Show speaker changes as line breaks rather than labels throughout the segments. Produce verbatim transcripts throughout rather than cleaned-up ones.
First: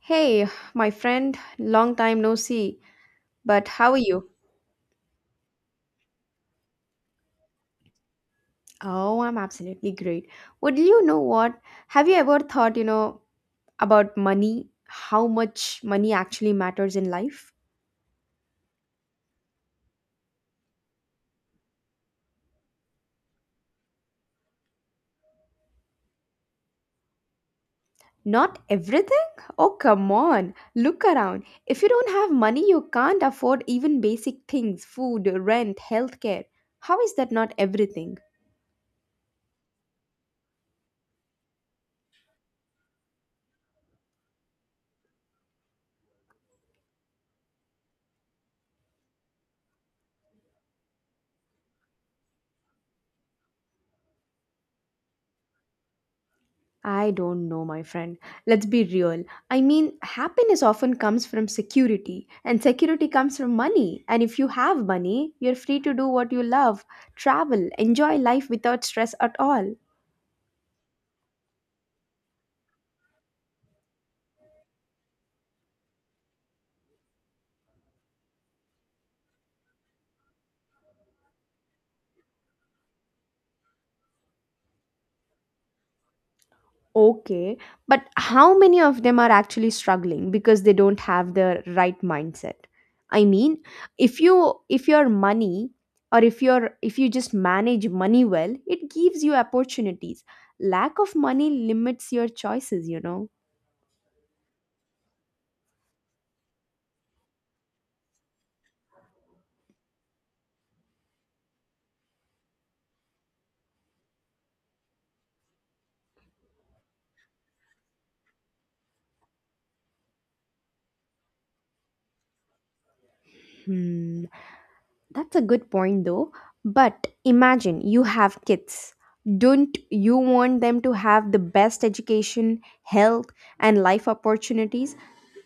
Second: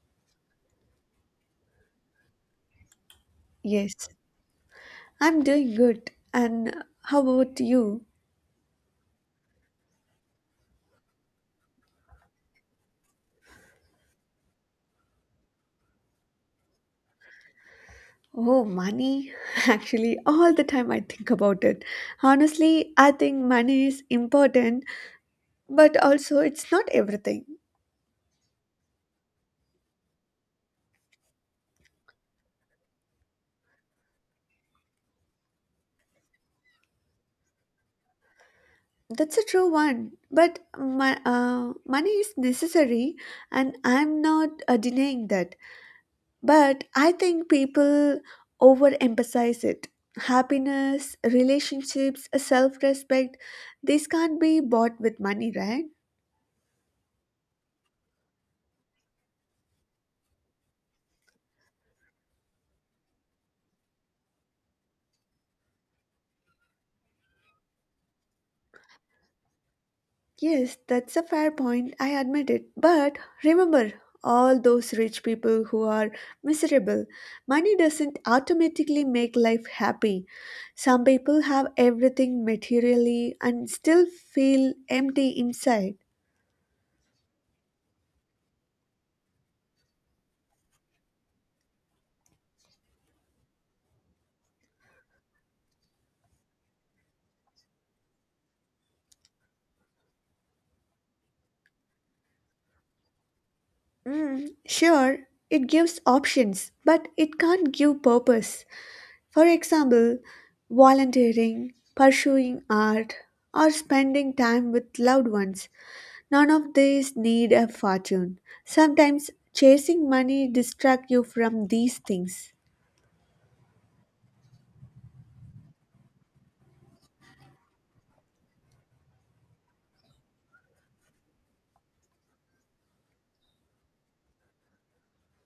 Hey, my friend, long time no see. But how are
Yes,
you?
I'm doing good. And how about you?
Oh, I'm absolutely great. Would you know what? Have you ever thought, you know, about money? How much money actually matters in life?
Oh, money. Actually, all the time I think about it. Honestly, I think money is important, but also it's not everything.
Not everything? Oh, come on. Look around. If you don't have money, you can't afford even basic things food, rent, healthcare. How is that not everything?
That's a true one. But my, uh, money is necessary, and I'm not uh, denying that. But I think people overemphasize it. Happiness, relationships, self respect, these can't be bought with money, right?
I don't know, my friend. Let's be real. I mean, happiness often comes from security, and security comes from money. And if you have money, you're free to do what you love, travel, enjoy life without stress at all.
Yes, that's a fair point, I admit it. But remember, all those rich people who are miserable. Money doesn't automatically make life happy. Some people have everything materially and still feel empty inside.
Okay, but how many of them are actually struggling because they don't have the right mindset? I mean, if you if your money or if you're if you just manage money well, it gives you opportunities. Lack of money limits your choices, you know.
Mm, sure, it gives options, but it can't give purpose. For example, volunteering, pursuing art, or spending time with loved ones. None of these need a fortune. Sometimes chasing money distracts you from these things.
Hmm, that's a good point though. But imagine you have kids. Don't you want them to have the best education, health, and life opportunities?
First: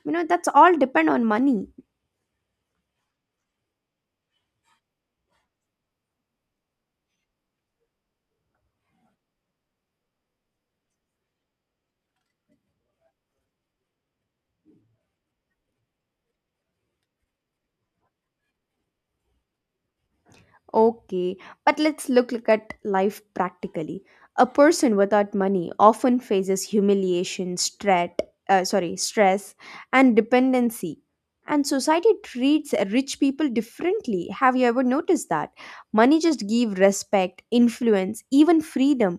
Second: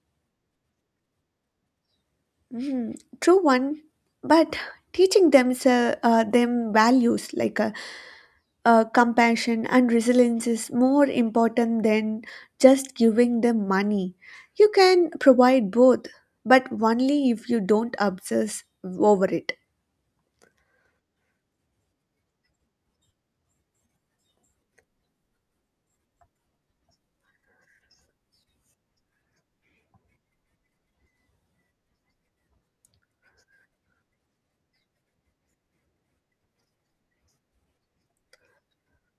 You know, that's all depend on money.
Mm, true one, but teaching them, uh, them values like uh, uh, compassion and resilience is more important than just giving them money. You can provide both, but only if you don't obsess over it.
Okay, but let's look at life practically. A person without money often faces humiliation, strat, uh, sorry, stress, and dependency. And society treats rich people differently. Have you ever noticed that? Money just give respect, influence, even freedom.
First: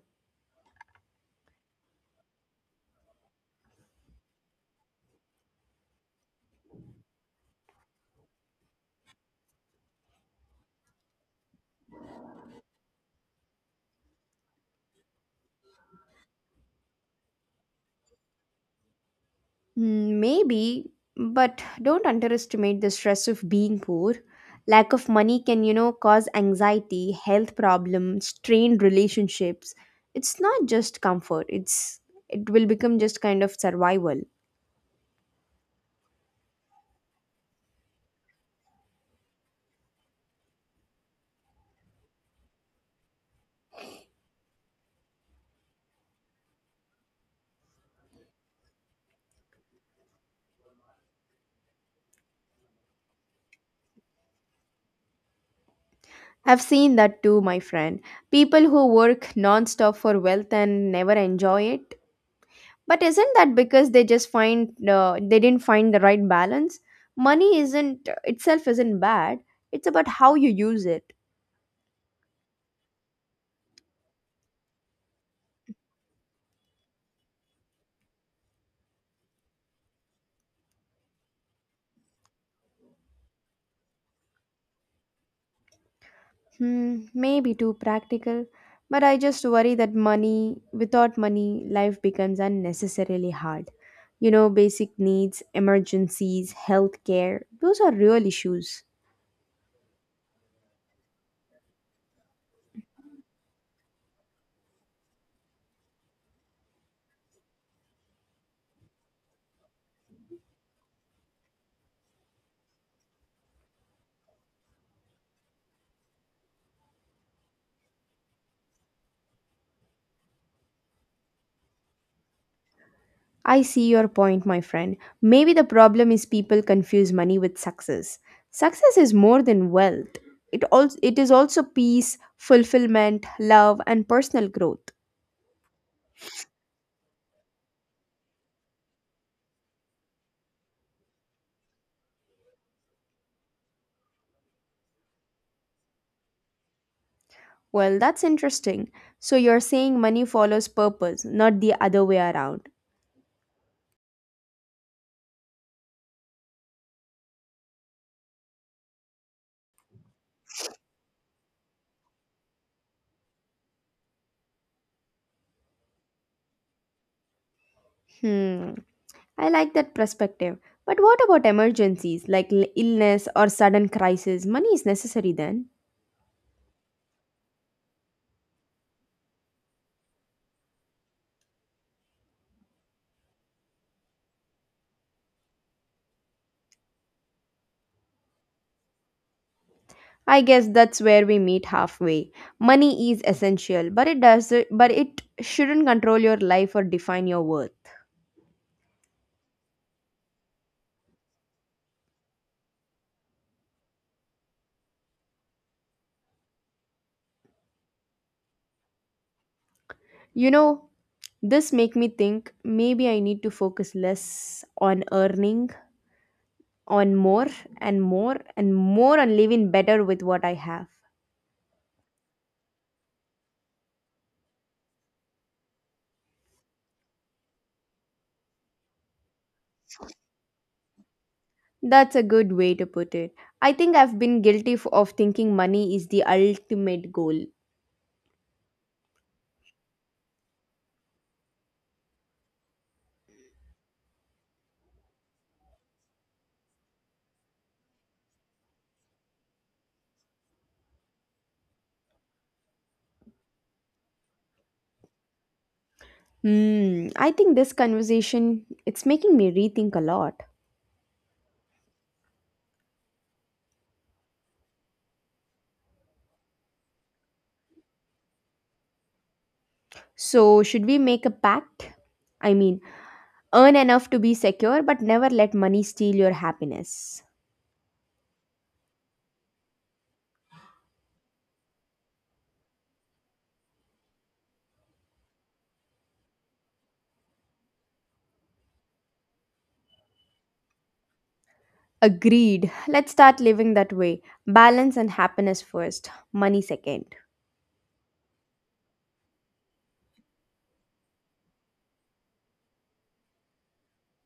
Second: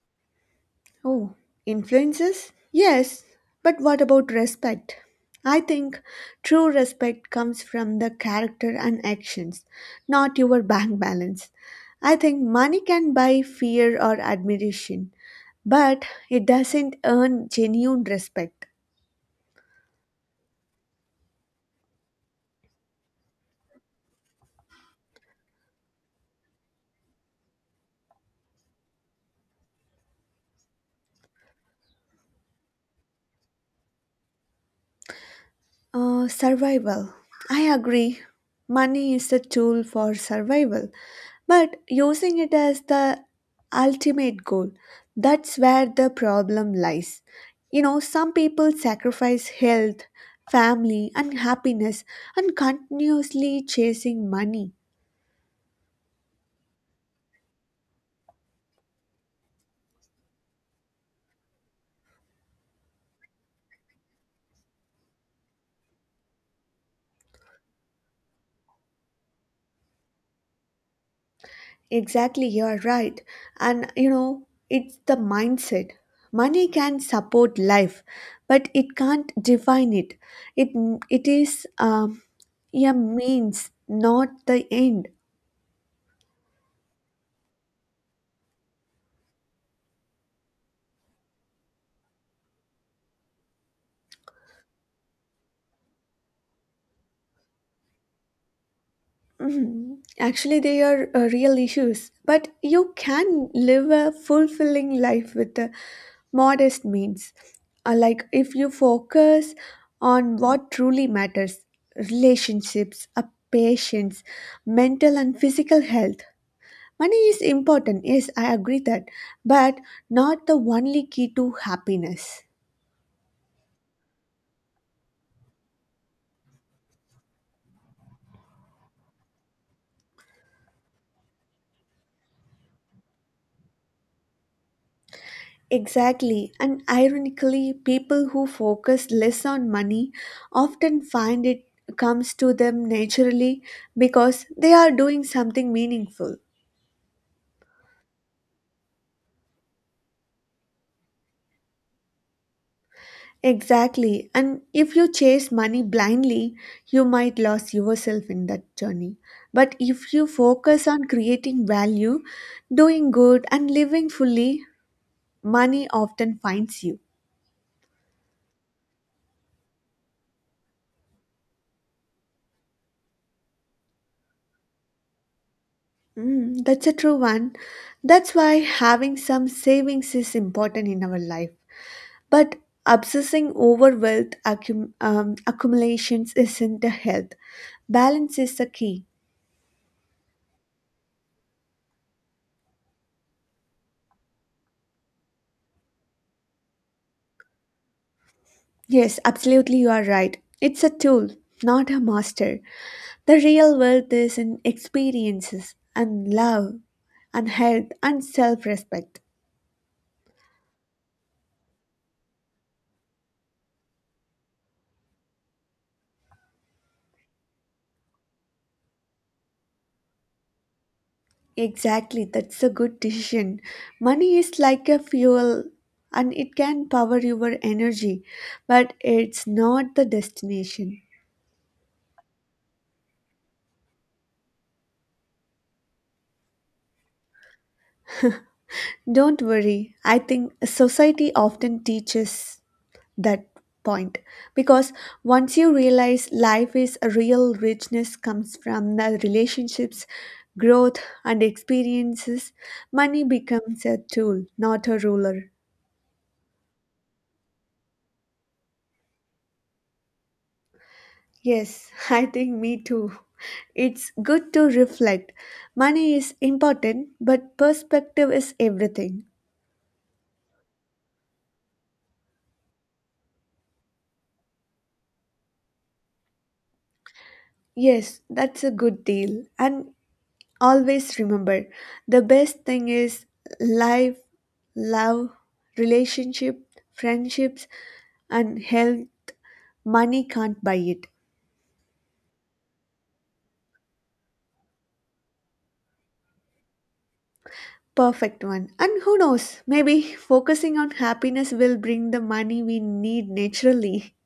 Oh, influences? Yes, but what about respect? I think true respect comes from the character and actions, not your bank balance. I think money can buy fear or admiration, but it doesn't earn genuine respect.
Mm, maybe, but don't underestimate the stress of being poor. Lack of money can, you know, cause anxiety, health problems, strained relationships. It's not just comfort, it's it will become just kind of survival.
Uh, survival. I agree. Money is a tool for survival, but using it as the ultimate goal. That's where the problem lies. You know, some people sacrifice health, family, and happiness and continuously chasing money.
I've seen that too, my friend. People who work non-stop for wealth and never enjoy it. But isn't that because they just find uh, they didn't find the right balance? Money isn't itself isn't bad. It's about how you use it.
Exactly, you're right. And you know, it's the mindset. Money can support life, but it can't define it. It it is um, a means, not the end.
Hmm, maybe too practical, but I just worry that money, without money, life becomes unnecessarily hard. You know, basic needs, emergencies, healthcare, those are real issues.
Mhm. Actually, they are uh, real issues, but you can live a fulfilling life with uh, modest means. Uh, like if you focus on what truly matters relationships, uh, patience, mental and physical health. Money is important, yes, I agree that, but not the only key to happiness.
I see your point, my friend. Maybe the problem is people confuse money with success. Success is more than wealth. It also it is also peace, fulfillment, love, and personal growth.
Exactly, and ironically, people who focus less on money often find it comes to them naturally because they are doing something meaningful.
Well, that's interesting. So you're saying money follows purpose, not the other way around.
Exactly, and if you chase money blindly, you might lose yourself in that journey. But if you focus on creating value, doing good, and living fully, money often finds you.
Hmm, I like that perspective. But what about emergencies like l- illness or sudden crisis? Money is necessary then.
Mm, that's a true one. That's why having some savings is important in our life. But obsessing over wealth accum- um, accumulations isn't the health. Balance is the key.
I guess that's where we meet halfway. Money is essential, but it does but it shouldn't control your life or define your worth.
Yes, absolutely, you are right. It's a tool, not a master. The real wealth is in experiences and love and health and self respect.
You know, this make me think maybe I need to focus less on earning on more and more and more on living better with what I have.
Exactly, that's a good decision. Money is like a fuel and it can power your energy, but it's not the destination.
That's a good way to put it. I think I've been guilty f- of thinking money is the ultimate goal.
Don't worry. I think society often teaches that point because once you realize life is a real richness comes from the relationships, growth, and experiences, money becomes a tool, not a ruler.
Hmm, I think this conversation it's making me rethink a lot.
Yes, I think me too. It's good to reflect. Money is important, but perspective is everything.
So, should we make a pact? I mean, earn enough to be secure but never let money steal your happiness.
Yes, that's a good deal. And always remember the best thing is life, love, relationship, friendships, and health. Money can't buy it.
Agreed. Let's start living that way. Balance and happiness first, money second.
Perfect one. And who knows, maybe focusing on happiness will bring the money we need naturally.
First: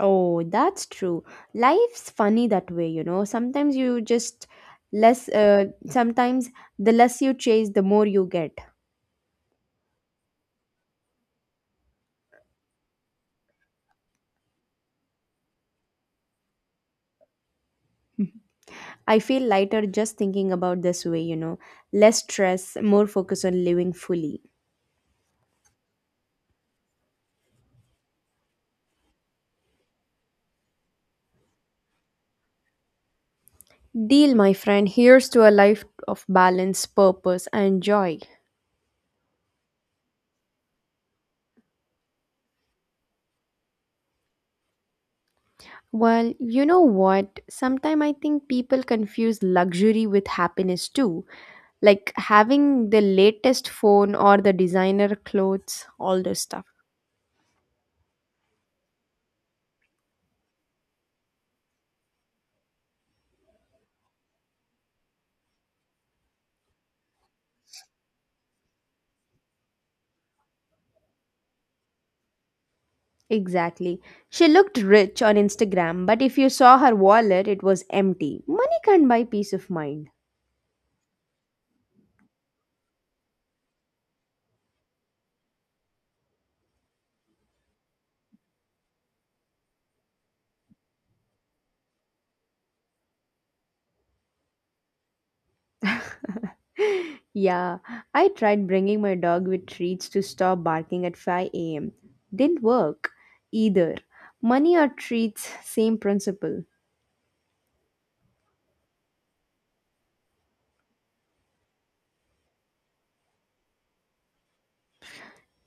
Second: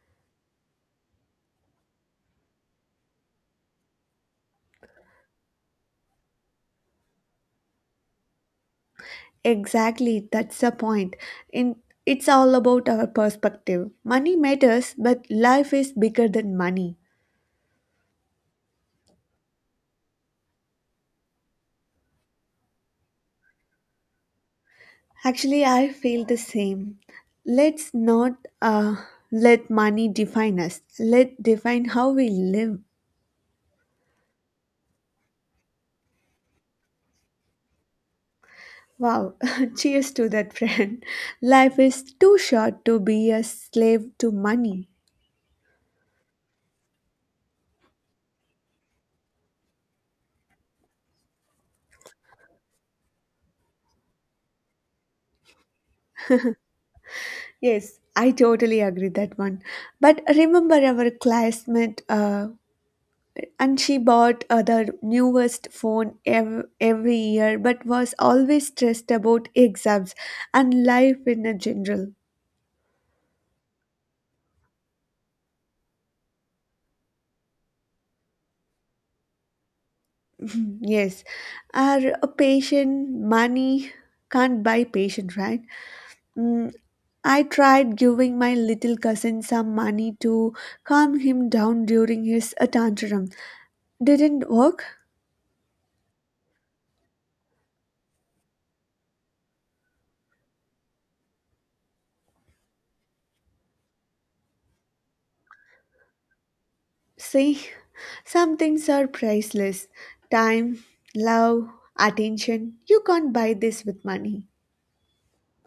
Oh, that's true. Life's funny that way, you know. Sometimes you just less, uh, sometimes the less you chase, the more you get.
Exactly, that's the point. In it's all about our perspective. Money matters, but life is bigger than money.
I feel lighter just thinking about this way, you know. Less stress, more focus on living fully.
Actually, I feel the same. Let's not uh, let money define us. Let define how we live.
Deal, my friend. Here's to a life of balance, purpose, and joy.
Wow, cheers to that friend. Life is too short to be a slave to money.
Well, you know what? Sometimes I think people confuse luxury with happiness too. Like having the latest phone or the designer clothes, all this stuff.
Yes, I totally agree that one. But remember our classmate uh, and she bought uh, the newest phone ev- every year but was always stressed about exams and life in a general.
Exactly. She looked rich on Instagram, but if you saw her wallet, it was empty. Money can't buy peace of mind.
Mm, yes, are a patient money can't buy patient, right? Mm, I tried giving my little cousin some money to calm him down during his uh, tantrum. Didn't work.
Yeah, I tried bringing my dog with treats to stop barking at five a m. Didn't work either. Money or treats, same principle.
See, some things are priceless. Time, love, attention. You can't buy this with money.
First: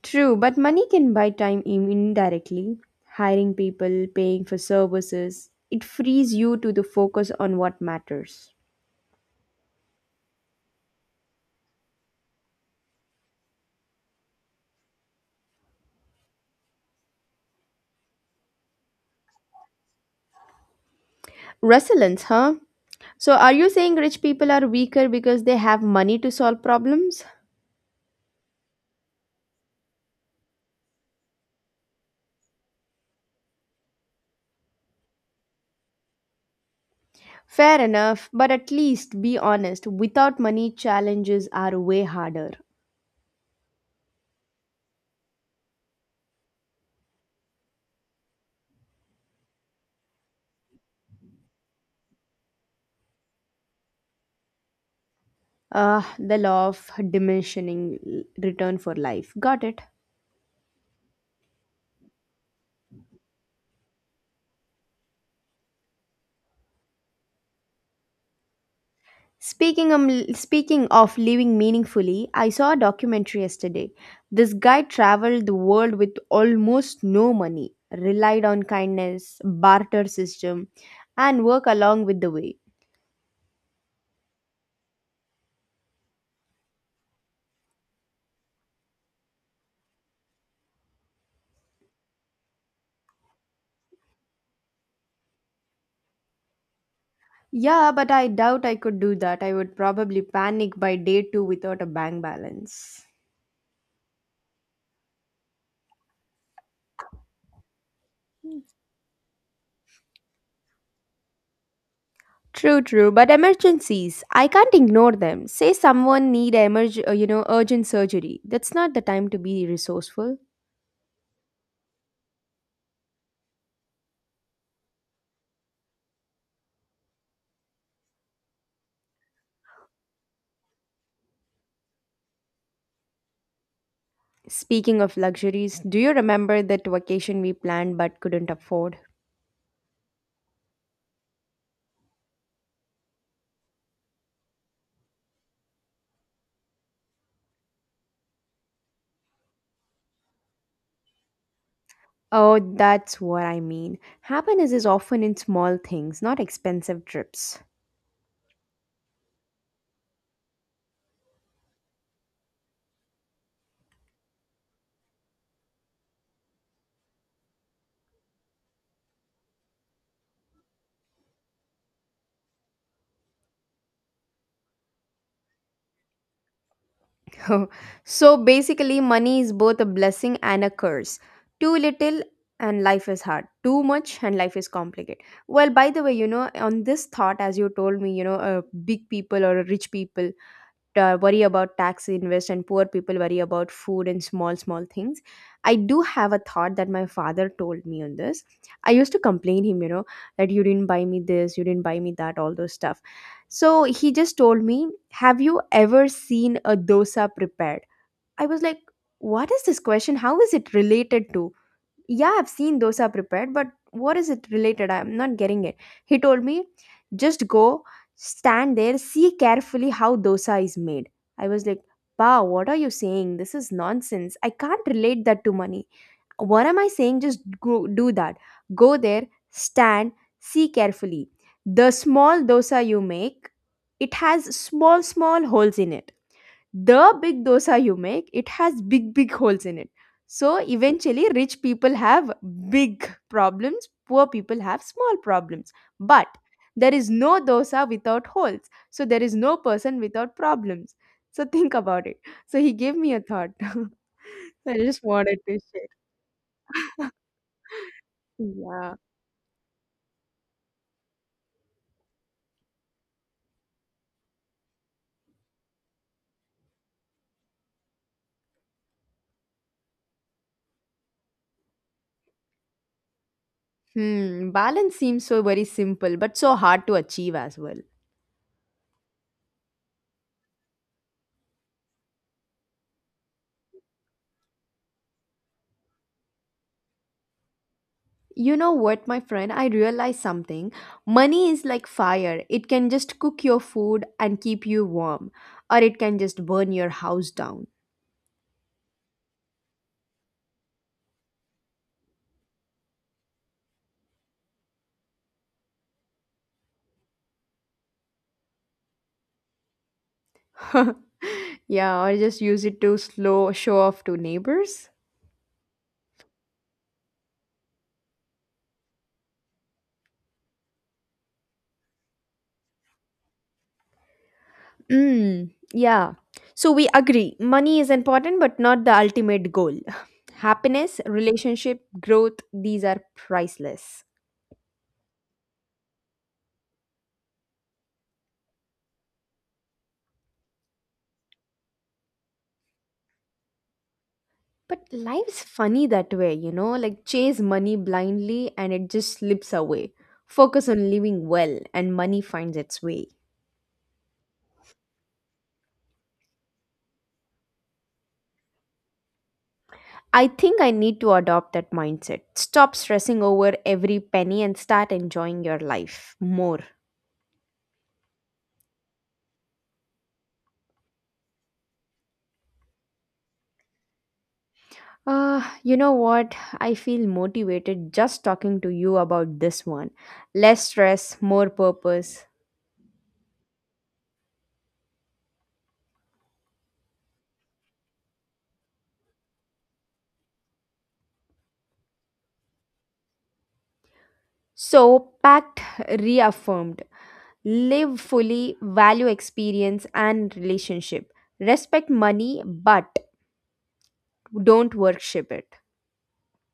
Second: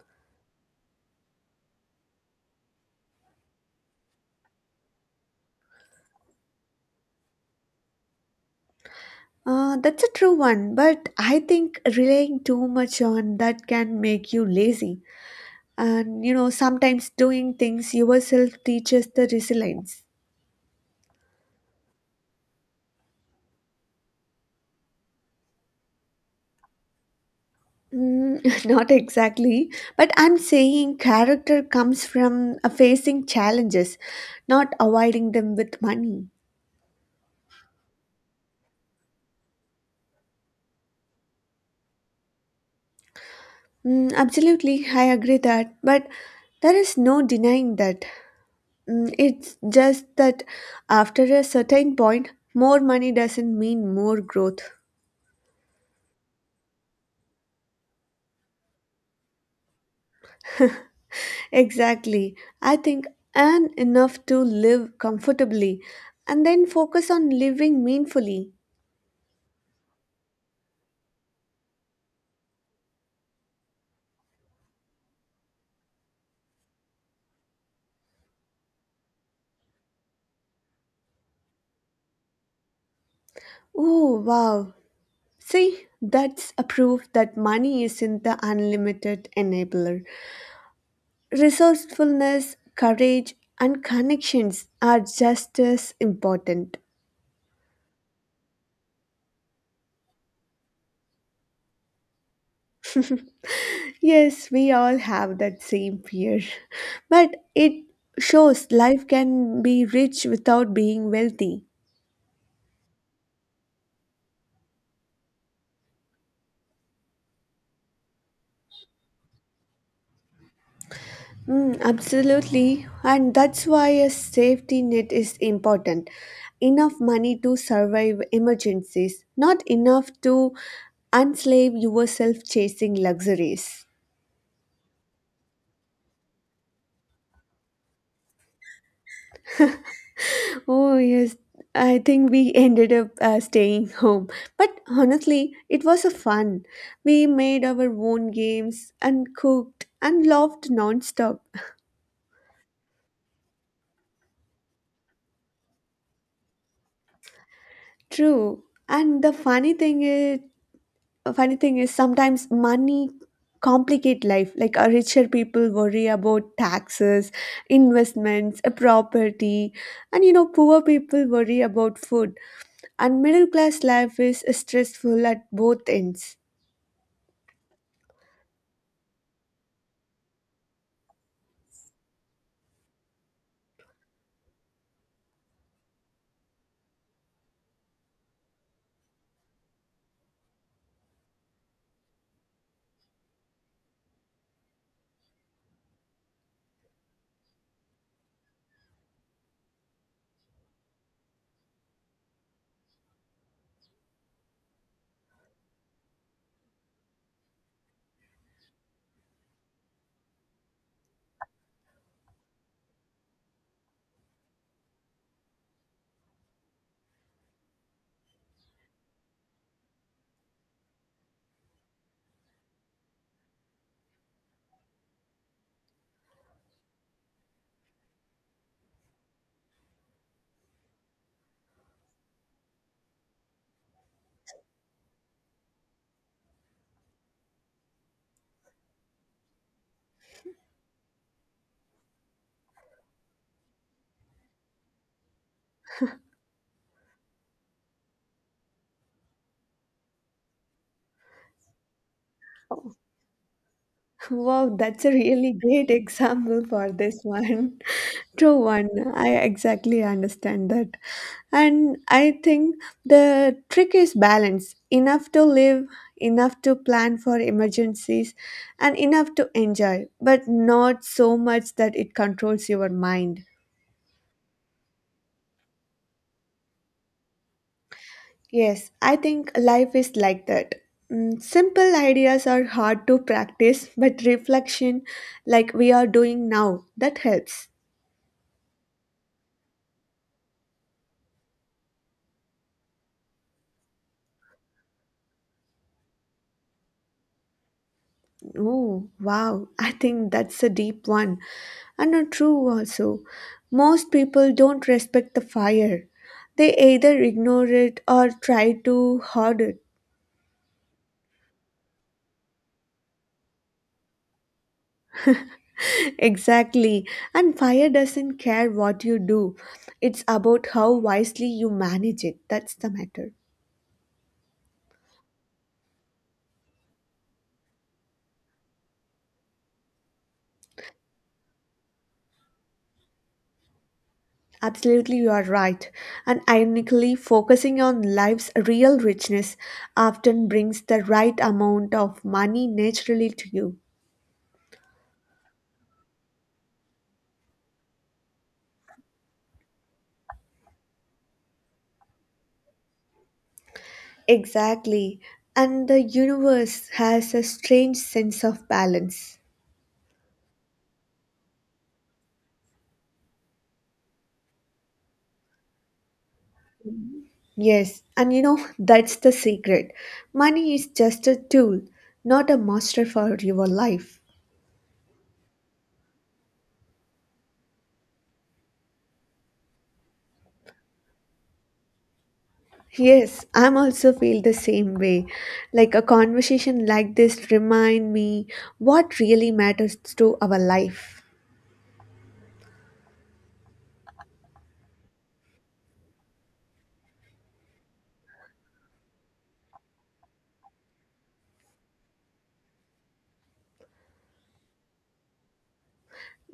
True, but money can buy time in- indirectly. Hiring people, paying for services, it frees you to the focus on what matters.
Uh, that's a true one, but I think relying too much on that can make you lazy. And you know, sometimes doing things yourself teaches the resilience.
Resilience, huh? So are you saying rich people are weaker because they have money to solve problems?
Mm, not exactly, but I'm saying character comes from uh, facing challenges, not avoiding them with money.
Fair enough, but at least be honest, without money, challenges are way harder.
Mm, absolutely, I agree that, but there is no denying that. Mm, it's just that after a certain point more money doesn't mean more growth.
Ah, the law of diminishing l- return for life. Got it.
Exactly. I think and enough to live comfortably and then focus on living meaningfully.
Speaking of, speaking of living meaningfully, I saw a documentary yesterday. This guy traveled the world with almost no money, relied on kindness, barter system, and work along with the way.
Oh, wow. See, that's a proof that money isn't the unlimited enabler. Resourcefulness, courage, and connections are just as important.
Yeah, but I doubt I could do that. I would probably panic by day two without a bank balance.
Yes, we all have that same fear. But it shows life can be rich without being wealthy.
True, true, but emergencies, I can't ignore them. Say someone need emerg- uh, you know, urgent surgery. That's not the time to be resourceful.
Mm, absolutely. And that's why a safety net is important. Enough money to survive emergencies, not enough to enslave yourself chasing luxuries.
Speaking of luxuries, do you remember that vacation we planned but couldn't afford?
Oh, yes. I think we ended up uh, staying home. But honestly, it was a fun. We made our own games and cooked and laughed nonstop.
Oh, that's what I mean. Happiness is often in small things, not expensive trips.
True. And the funny thing is, a funny thing is sometimes money complicate life, like uh, richer people worry about taxes, investments, uh, property, and you know, poor people worry about food, and middle class life is uh, stressful at both ends.
So basically, money is both a blessing and a curse. Too little and life is hard. Too much and life is complicated. Well, by the way, you know, on this thought, as you told me, you know, uh, big people or rich people, uh, worry about tax invest and poor people worry about food and small small things. I do have a thought that my father told me on this. I used to complain him, you know, that you didn't buy me this, you didn't buy me that, all those stuff. So he just told me, have you ever seen a dosa prepared? I was like, what is this question, how is it related to? Yeah, I've seen dosa prepared, but what is it related? I'm not getting it. He told me, just go, stand there, see carefully how dosa is made. I was like, wow, what are you saying? This is nonsense. I can't relate that to money. What am I saying? Just go, do that. Go there, stand, see carefully. The small dosa you make, it has small, small holes in it. The big dosa you make, it has big big holes in it. So eventually rich people have big problems, poor people have small problems. But there is no dosa without holes, so there is no person without problems. So think about it. So he gave me a thought.
Wow,
I just
that's a
wanted
really
to share.
great example for this one. True one.
Yeah.
I exactly understand that. And I think the trick is balance enough to live, enough to plan for emergencies, and enough to enjoy, but not so much that it controls your mind.
Hmm, balance seems so very simple but so hard to achieve as well.
Yes, I think life is like that. Mm, simple ideas are hard to practice, but reflection, like we are doing now, that helps.
You know what, my friend? I realized something. Money is like fire. It can just cook your food and keep you warm, or it can just burn your house down.
Oh, wow. I think that's a deep one. And not true also. Most people don't respect the fire. They either ignore it or try to hoard it.
Yeah, or just use it to slow show off to neighbors.
Exactly. And fire doesn't care what you do. It's about how wisely you manage it. That's the matter.
Mm, yeah. So we agree. Money is important, but not the ultimate goal. Happiness, relationship, growth, these are priceless.
Absolutely, you are right. And ironically, focusing on life's real richness often brings the right amount of money naturally to you.
But life's funny that way, you know, like chase money blindly and it just slips away. Focus on living well and money finds its way.
Exactly. And the universe has a strange sense of balance.
I think I need to adopt that mindset. Stop stressing over every penny and start enjoying your life more.
Yes, and you know, that's the secret. Money is just a tool, not a master for your life.
Uh, you know what? I feel motivated just talking to you about this one. Less stress, more purpose.
Yes, I'm also feel the same way. Like a conversation like this remind me what really matters to our life.
So, pact reaffirmed. Live fully, value experience and relationship. Respect money, but don't worship it.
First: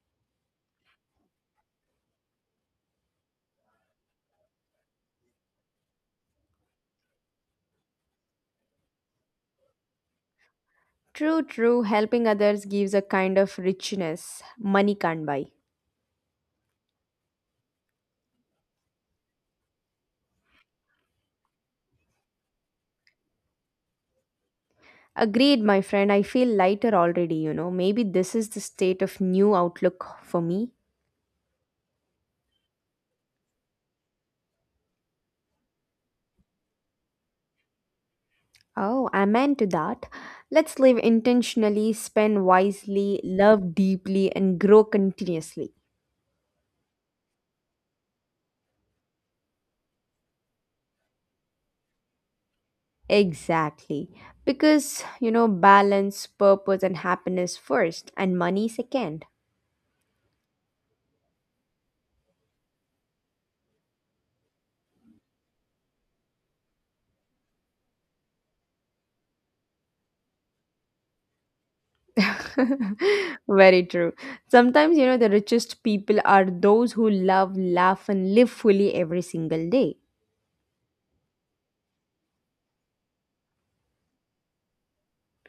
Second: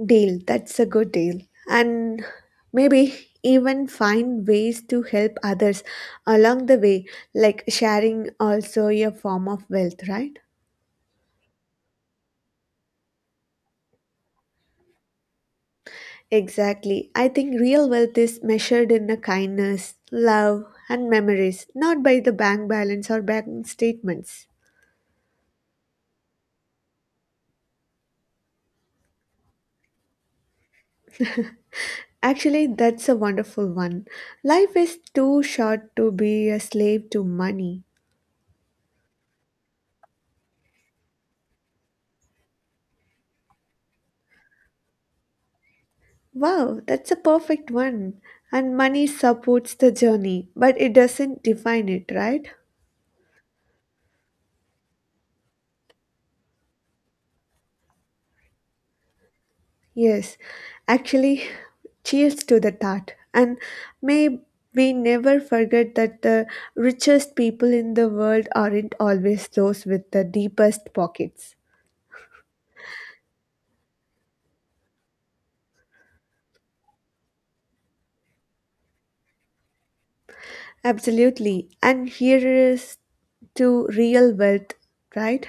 Deal, that's a good deal. And maybe even find ways to help others along the way, like sharing also a form of wealth, right?
True, true. Helping others gives a kind of richness money can't buy.
Exactly. I think real wealth is measured in the kindness, love, and memories, not by the bank balance or bank statements.
Agreed, my friend. I feel lighter already, you know. Maybe this is the state of new outlook for me.
Actually, that's a wonderful one. Life is too short to be a slave to money.
Oh, amen to that. Let's live intentionally, spend wisely, love deeply, and grow continuously.
Wow, that's a perfect one. And money supports the journey, but it doesn't define it, right?
Exactly. Because, you know, balance, purpose, and happiness first, and money second.
Yes, actually, cheers to the thought. And may we never forget that the richest people in the world aren't always those with the deepest pockets.
Very true. Sometimes, you know, the richest people are those who love, laugh, and live fully every single day.
Absolutely. And here is to real wealth, right?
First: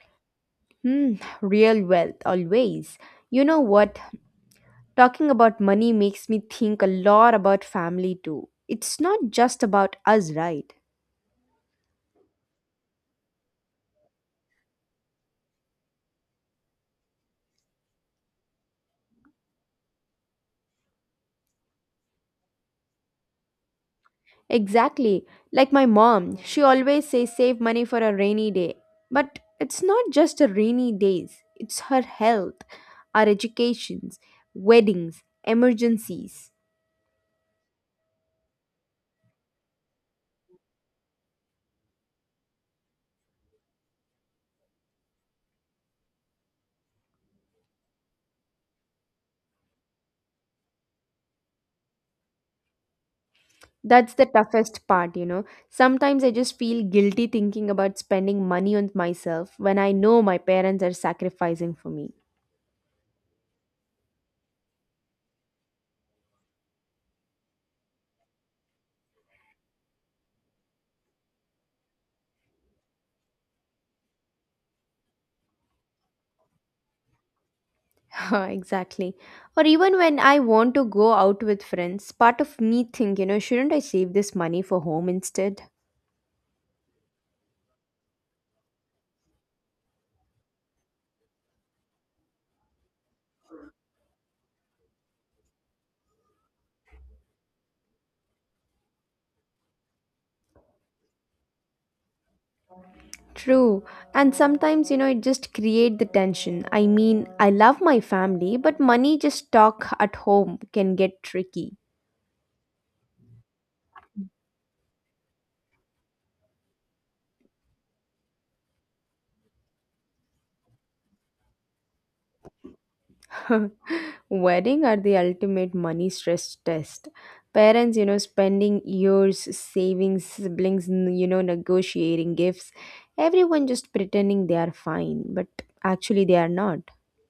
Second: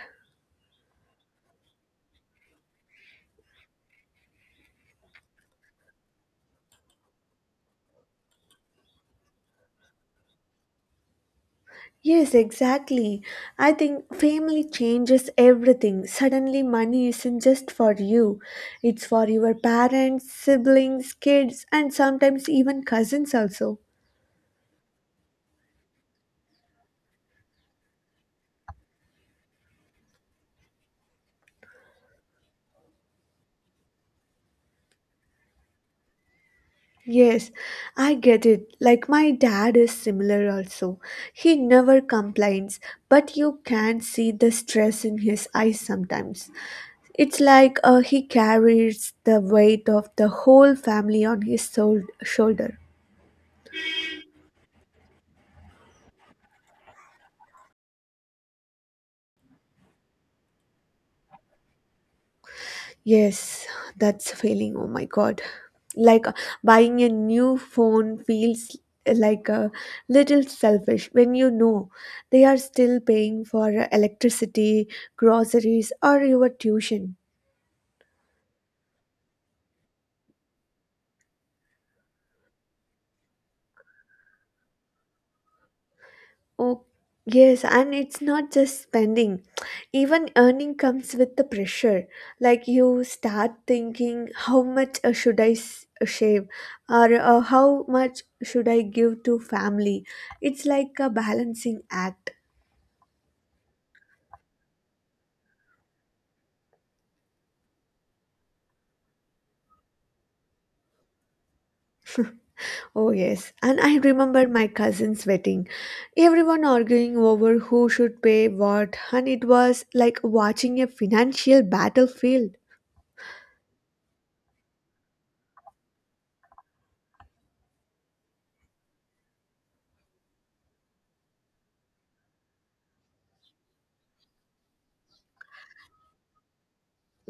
Hmm, real wealth, always. You know what? Talking about money makes me think a lot about family too. It's not just about us, right?
Yes, exactly. I think family changes everything. Suddenly, money isn't just for you, it's for your parents, siblings, kids, and sometimes even cousins also.
Exactly. Like my mom, she always says save money for a rainy day. But it's not just a rainy days, it's her health, our educations, weddings, emergencies.
Yes, I get it. Like my dad is similar also. He never complains, but you can see the stress in his eyes sometimes. It's like uh, he carries the weight of the whole family on his sol- shoulder.
That's the toughest part, you know. Sometimes I just feel guilty thinking about spending money on myself when I know my parents are sacrificing for me.
Yes, that's a feeling. Oh my God. Like uh, buying a new phone feels like a little selfish when you know they are still paying for uh, electricity, groceries, or your tuition.
Exactly. Or even when I want to go out with friends, part of me think, you know, shouldn't I save this money for home instead?
Oh, yes, and it's not just spending. Even earning comes with the pressure. Like you start thinking, how much uh, should I s- uh, shave, or uh, how much should I give to family? It's like a balancing act.
True. And sometimes, you know, it just create the tension. I mean, I love my family, but money just talk at home can get tricky.
Oh, yes, and I remember my cousin's wedding. Everyone arguing over who should pay what, and it was like watching a financial battlefield.
Wedding are the ultimate money stress test. Parents, you know, spending years saving siblings, n- you know, negotiating gifts. Everyone just pretending they are fine, but actually they are not.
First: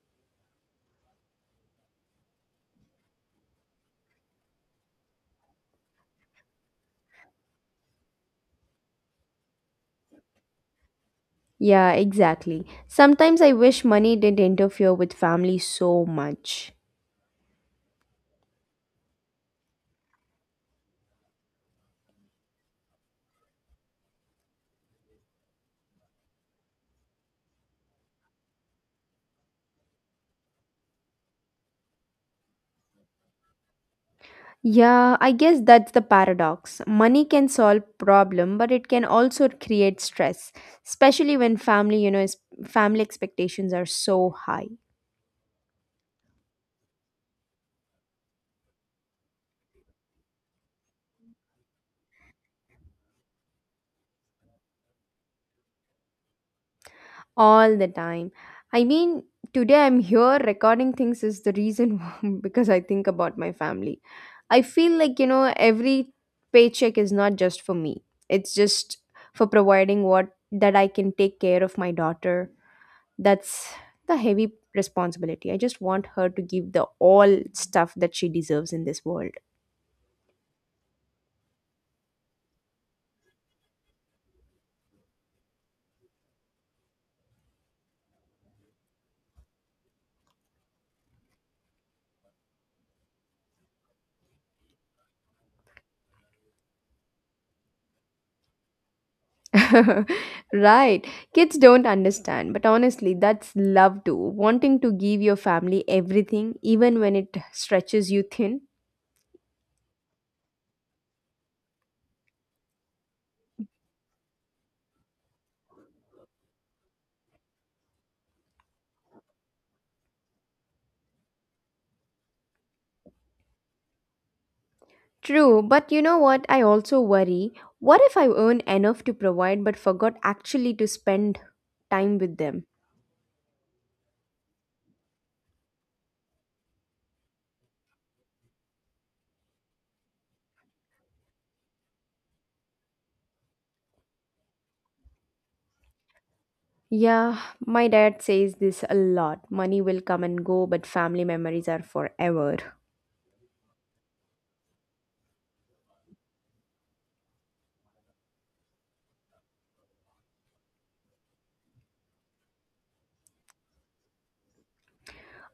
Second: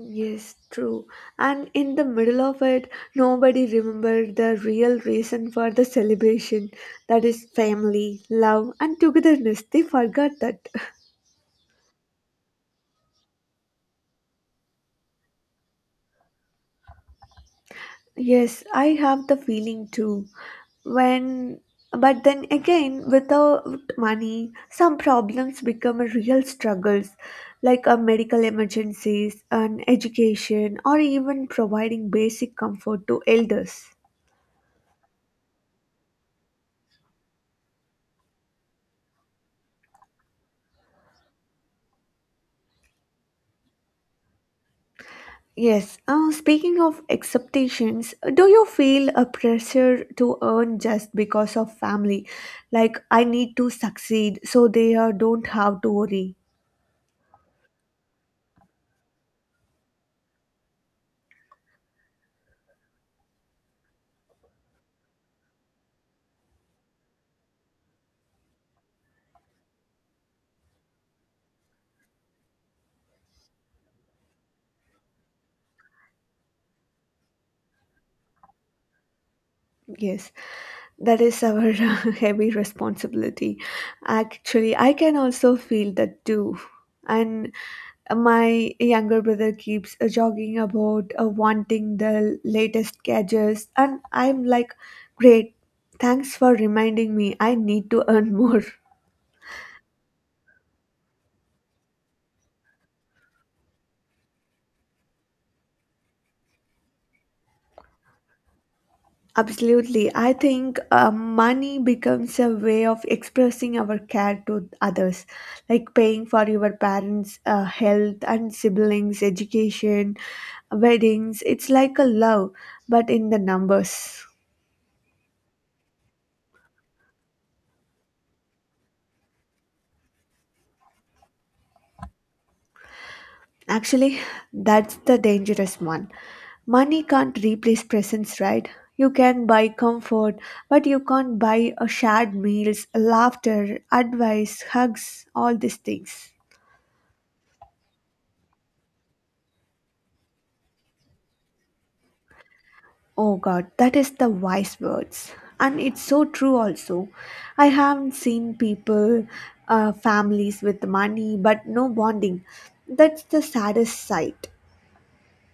Yes, true. And in the middle of it, nobody remembered the real reason for the celebration. That is family, love, and togetherness. They forgot that.
Yeah, exactly. Sometimes I wish money didn't interfere with family so much.
Yes, I have the feeling too. When, but then again, without money, some problems become a real struggles, like a medical emergencies, an education, or even providing basic comfort to elders.
Yeah, I guess that's the paradox. Money can solve problem, but it can also create stress, especially when family, you know, is, family expectations are so high
Yes, uh, speaking of expectations, do you feel a pressure to earn just because of family? Like, I need to succeed so they uh, don't have to worry.
all the time. I mean, today I'm here recording things is the reason because I think about my family. I feel like, you know, every paycheck is not just for me. It's just for providing what that I can take care of my daughter. That's the heavy responsibility. I just want her to give the all stuff that she deserves in this world.
Yes, that is our heavy responsibility. Actually, I can also feel that too. And my younger brother keeps uh, jogging about uh, wanting the latest gadgets, and I'm like, great, thanks for reminding me, I need to earn more.
Right. Kids don't understand, but honestly, that's love too. Wanting to give your family everything, even when it stretches you thin.
Absolutely. I think uh, money becomes a way of expressing our care to others, like paying for your parents' uh, health and siblings' education, weddings. It's like a love, but in the numbers.
True, but you know what? I also worry. What if I earn enough to provide but forgot actually to spend time with them?
Actually, that's the dangerous one. Money can't replace presence, right? You can buy comfort, but you can't buy a shared meals, laughter, advice, hugs, all these things.
Yeah, my dad says this a lot. Money will come and go, but family memories are forever.
Oh God, that is the wise words. And it's so true also. I have seen people, uh, families with money but no bonding. That's the saddest sight.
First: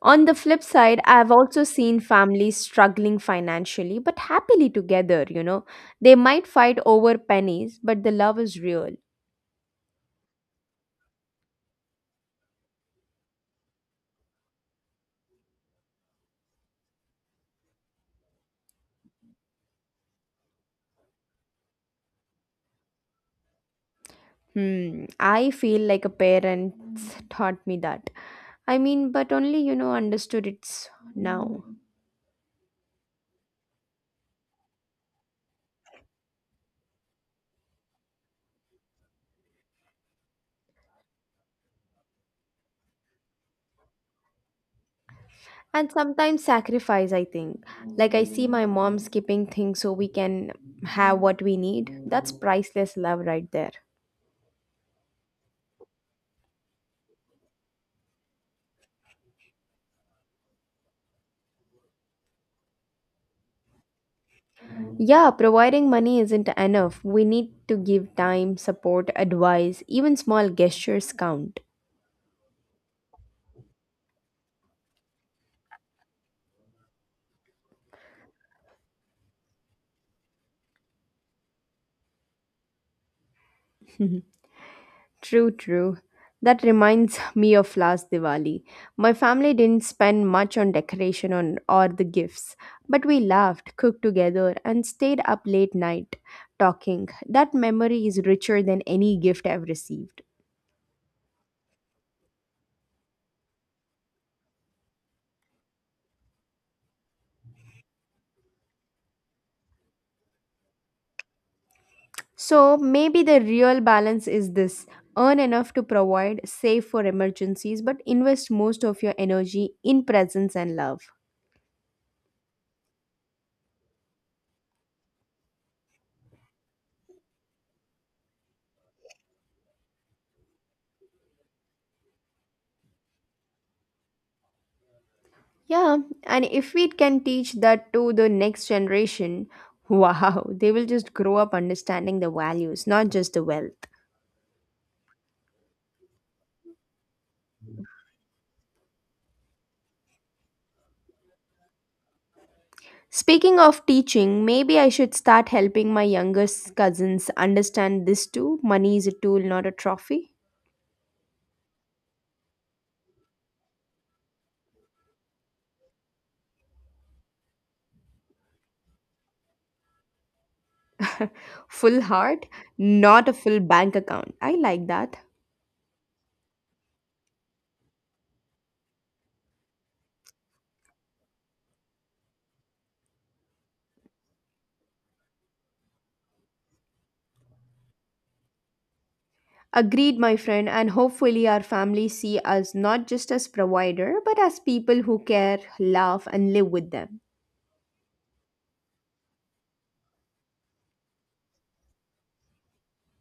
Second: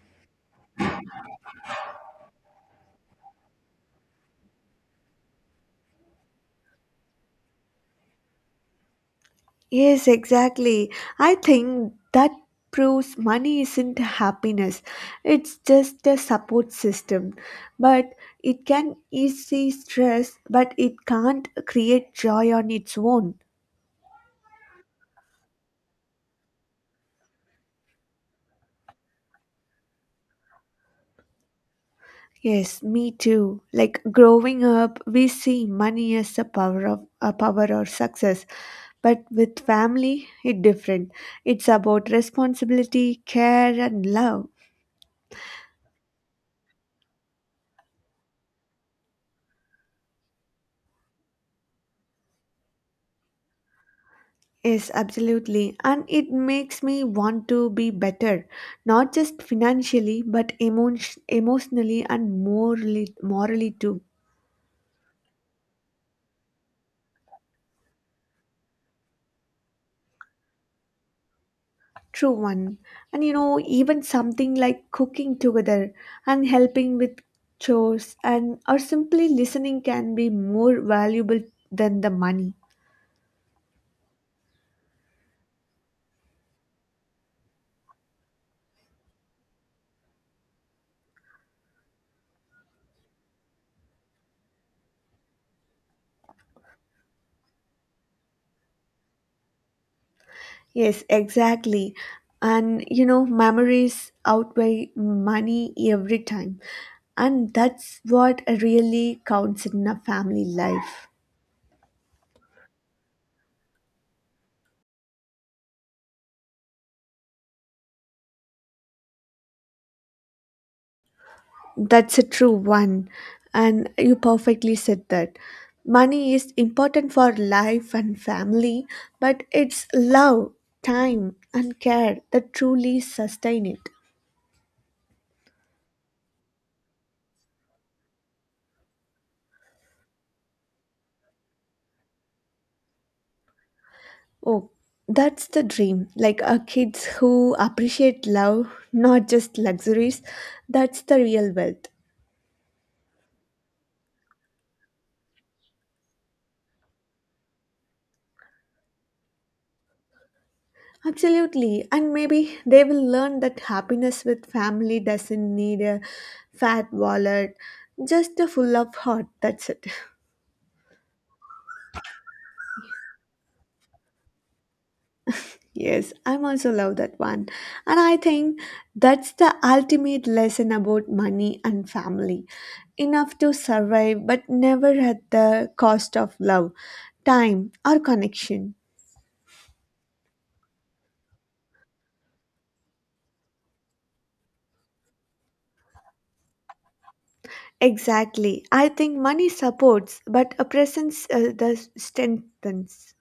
On the flip side, I've also seen families struggling financially but happily together, you know. They might fight over pennies, but the love is real.
Yes, exactly. I think that proves money isn't happiness. It's just a support system. But it can ease stress, but it can't create joy on its own.
Hmm, I feel like a parent taught me that. I mean, but only, you know, understood it's now.
Yes, me too. Like growing up, we see money as a power of a power or success. But with family, it's different. It's about responsibility, care and love.
And sometimes sacrifice, I think. Like, I see my mom skipping things so we can have what we need. That's priceless love right there.
Yes, absolutely. And it makes me want to be better, not just financially, but emotion, emotionally and morally morally too.
Yeah, providing money isn't enough. We need to give time, support, advice, even small gestures count.
True one. And you know, even something like cooking together and helping with chores and or simply listening can be more valuable than the money.
True, true. That reminds me of last Diwali. My family didn't spend much on decoration on, or the gifts, but we laughed, cooked together, and stayed up late night talking. That memory is richer than any gift I've received.
Yes, exactly. And you know, memories outweigh money every time. And that's what really counts in a family life.
So maybe the real balance is this: earn enough to provide, save for emergencies, but invest most of your energy in presence and love.
That's a true one, and you perfectly said that. Money is important for life and family, but it's love, time, and care that truly sustain it.
Yeah, and if we can teach that to the next generation, wow, they will just grow up understanding the values, not just the wealth.
Oh, that's the dream. Like uh, kids who appreciate love, not just luxuries, that's the real wealth.
Speaking of teaching, maybe I should start helping my youngest cousins understand this too. Money is a tool, not a trophy.
Absolutely, and maybe they will learn that happiness with family doesn't need a fat wallet, just a full of heart. That's it.
Full heart, not a full bank account. I like that.
Yes, I'm also love that one. And I think that's the ultimate lesson about money and family. Enough to survive, but never at the cost of love, time, or connection.
Agreed, my friend, and hopefully our families see us not just as provider, but as people who care, love, and live with them.
Exactly. I think money supports, but a presence uh, the strengthens.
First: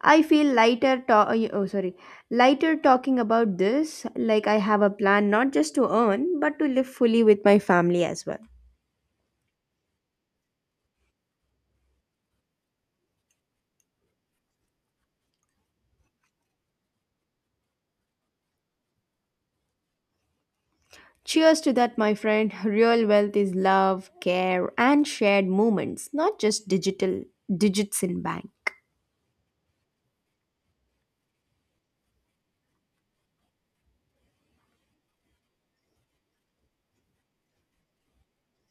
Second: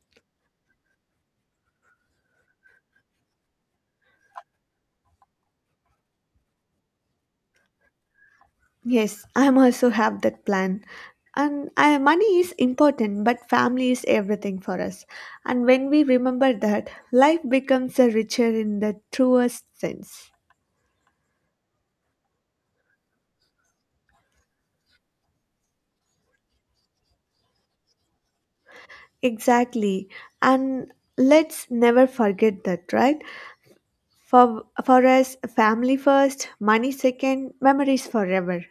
I feel lighter. To- oh, oh, sorry, lighter talking about this. Like I have a plan not just to earn, but to live fully with my family as well.
Yes, I'm also have that plan. And uh, money is important, but family is everything for us. And when we remember that, life becomes a richer in the truest sense.
Cheers to that, my friend. Real wealth is love, care, and shared moments, not just digital digits in bank.
Exactly. And let's never forget that, right? For for us, family first, money second, memories forever.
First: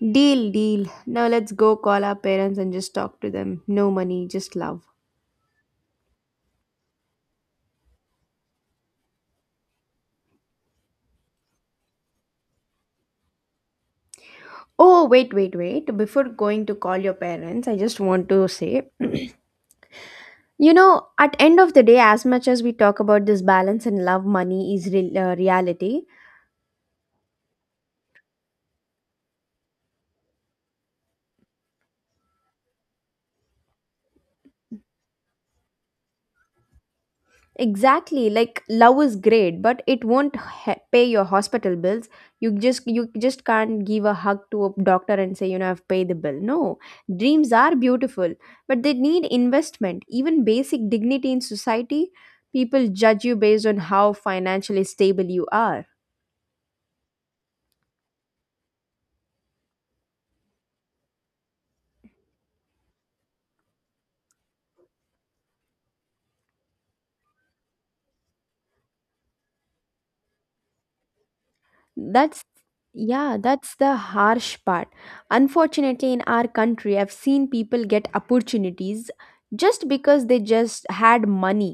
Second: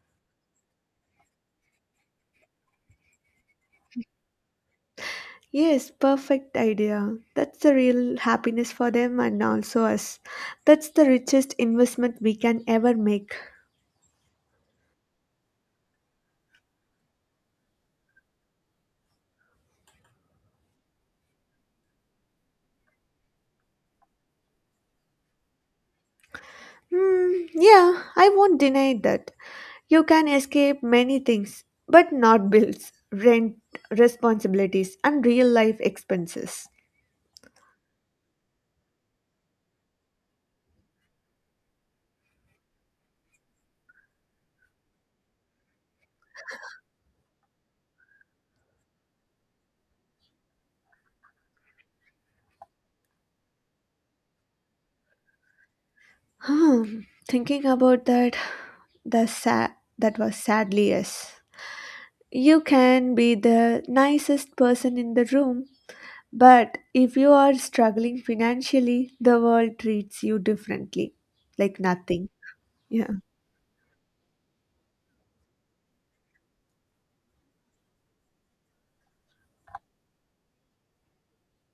Deal, deal. Now let's go call our parents and just talk to them. No money, just love.
Yes, perfect idea. That's the real happiness for them and also us. That's the richest investment we can ever make.
Oh, wait, wait, wait. Before going to call your parents, I just want to say, you know, at end of the day, as much as we talk about this balance and love, money is real uh, reality,
Hmm, yeah, I won't deny that. You can escape many things, but not bills, rent, responsibilities, and real life expenses.
exactly. Like love is great, but it won't he- pay your hospital bills. You just you just can't give a hug to a doctor and say, you know, I've paid the bill. No, dreams are beautiful, but they need investment. Even basic dignity in society, people judge you based on how financially stable you are.
Hmm, thinking about that, the sa- that was sadly yes. You can be the nicest person in the room, but if you are struggling financially, the world treats you differently, like nothing.
That's...
Yeah.
yeah, that's the harsh part. Unfortunately, in our country, I've seen people get opportunities just because they just had money,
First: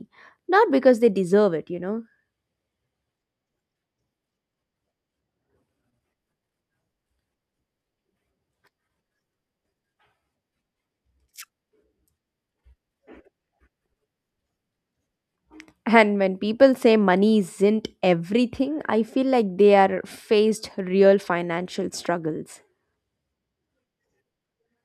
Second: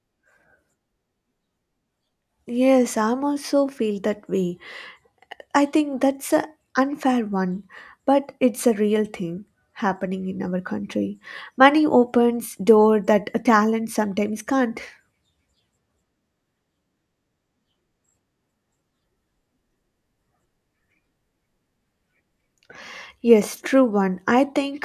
not because they deserve it, you know.
Yes, I'm also feel that way. I think that's a unfair one, but it's a real thing happening in our country. Money opens door that a talent sometimes can't.
And when people say money isn't everything, I feel like they are faced real financial struggles.
Yes, true one. I think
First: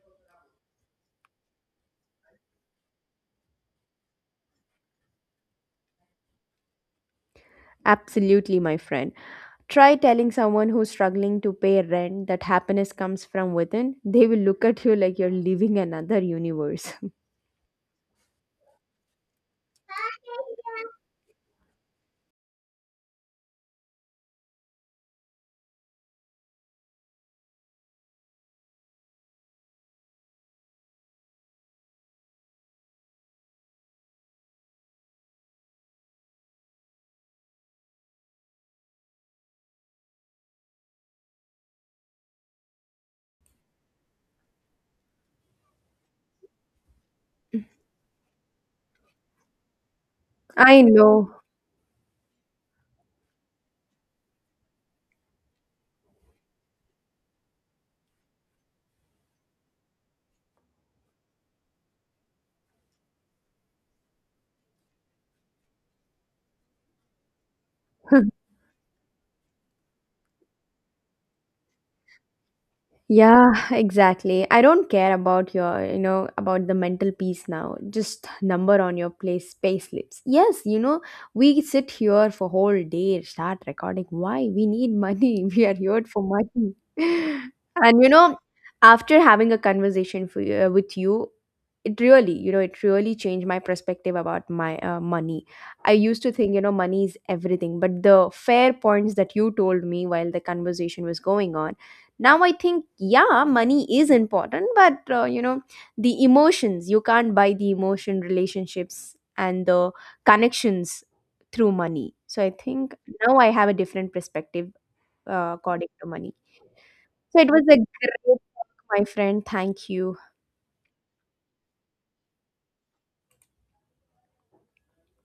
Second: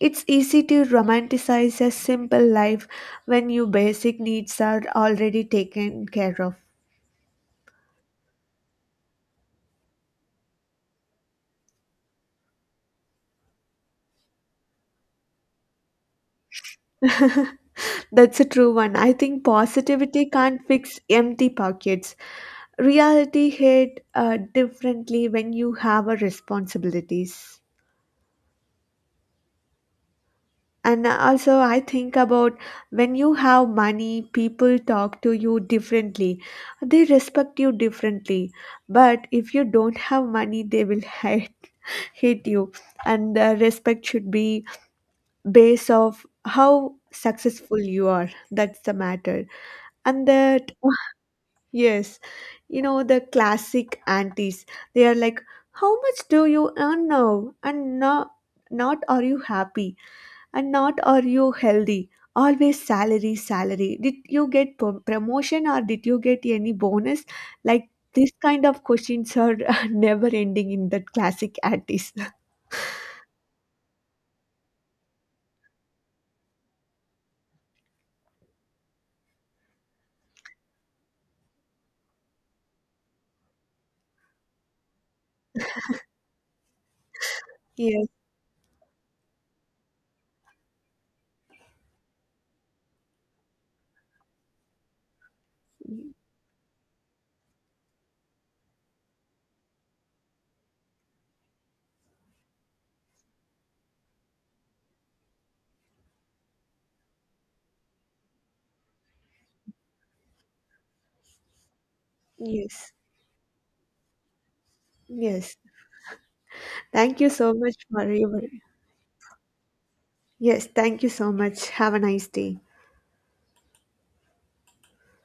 it's easy to romanticize a simple life when your basic needs are already taken care of.
Absolutely, my friend. Try telling someone who's struggling to pay rent that happiness comes from within. They will look at you like you're living another universe.
That's a true one. I think positivity can't fix empty pockets. Reality hit uh, differently when you have a responsibilities. And also, I think about when you have money, people talk to you differently. They respect you differently. But if you don't have money, they will hate, hate you. And the respect should be based of how successful you are. That's the matter. And that,
I know.
yes, you know, the classic aunties, they are like, how much do you earn now? And no, not are you happy? And not are you healthy? Always salary salary did you get pro- promotion or did you get any bonus? Like this kind of questions are never ending in that classic attis.
Yeah, exactly. I don't care about your, you know, about the mental peace now. Just number on your place, space payslips. Yes, you know, we sit here for whole day, start recording. Why? We need money. We are here for money. And
Yes.
you know, after having a conversation for, uh, with you, it really, you know, it really changed my perspective about my uh, money. I used to think, you know, money is everything, but the fair points that you told me while the conversation was going on, now I think, yeah, money is important, but uh, you know, the emotions, you can't buy the emotion, relationships and the connections through money. So I
yes
think now I have a different perspective
yes
uh, according to money.
thank you
So it
so
was
much
a
for your
great, my friend, thank you.
yes. Thank you so much. Have a nice day.